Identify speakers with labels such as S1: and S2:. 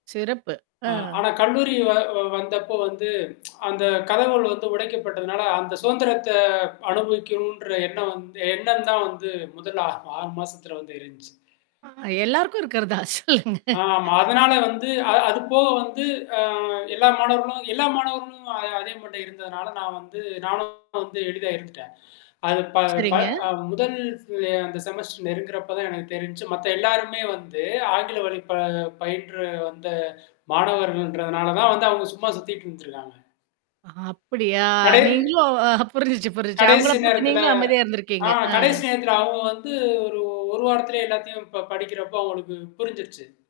S1: சிறப்பு.
S2: அ
S1: ஆ.
S2: ஆனா கல்லூரி வ வந்தப்போ வந்து அந்த கதவுகள் வந்து உடைக்கப்பட்டதுனால, அந்த சுதந்திரத்த அனுபவிக்கணுன்ற எண்ணம் வந்து எண்ணம் தான் வந்து முதல் ஆ 6 மாசத்தில வந்து இருந்துச்சு.
S1: ஆஹா எல்லாருக்கும் இருக்கிறதுதான். சொல்லுங்க.
S2: ஆமா. அதனால வந்து அ அதுபோக வந்து அ எல்லா மாணவர்களும் எல்லா மாணவர்களும் அ அதே மைண்டில இருந்ததுனால, நான் வந்து நானும் வந்து எளிதா இருந்துட்டேன். அது ப ப
S1: சரிங்க.
S2: அ முதல் அந்த செமஸ்டர் நெருங்குறப்ப தான் எனக்கு தெருஞ்சுச்சு. மத்த எல்லாருமே வந்து ஆங்கில வழி ப பயின்ற வந்த மாணவர்கள்ன்றதுனால தான் வந்து அவங்க சும்மா சுத்திட்டு இருந்துருக்காங்க.
S1: அ அப்படியா,
S2: கடே
S1: நீங்களும் அ புரிஞ்சுச்சு புரிஞ்சிச்சு. அவங்கள
S2: கடைசி
S1: பார்த்து
S2: நேரத்தில
S1: நீங்களும் அமைதியா
S2: ஆ
S1: இருந்திருக்கீங்க.
S2: கடைசி
S1: அ.
S2: நேரத்துல அவங்க வந்து ஒரு 1 வாரத்திலயே எல்லாத்தையும் ப படிக்கிறப்போ, அவங்களுக்கு புரிஞ்சிருச்சு.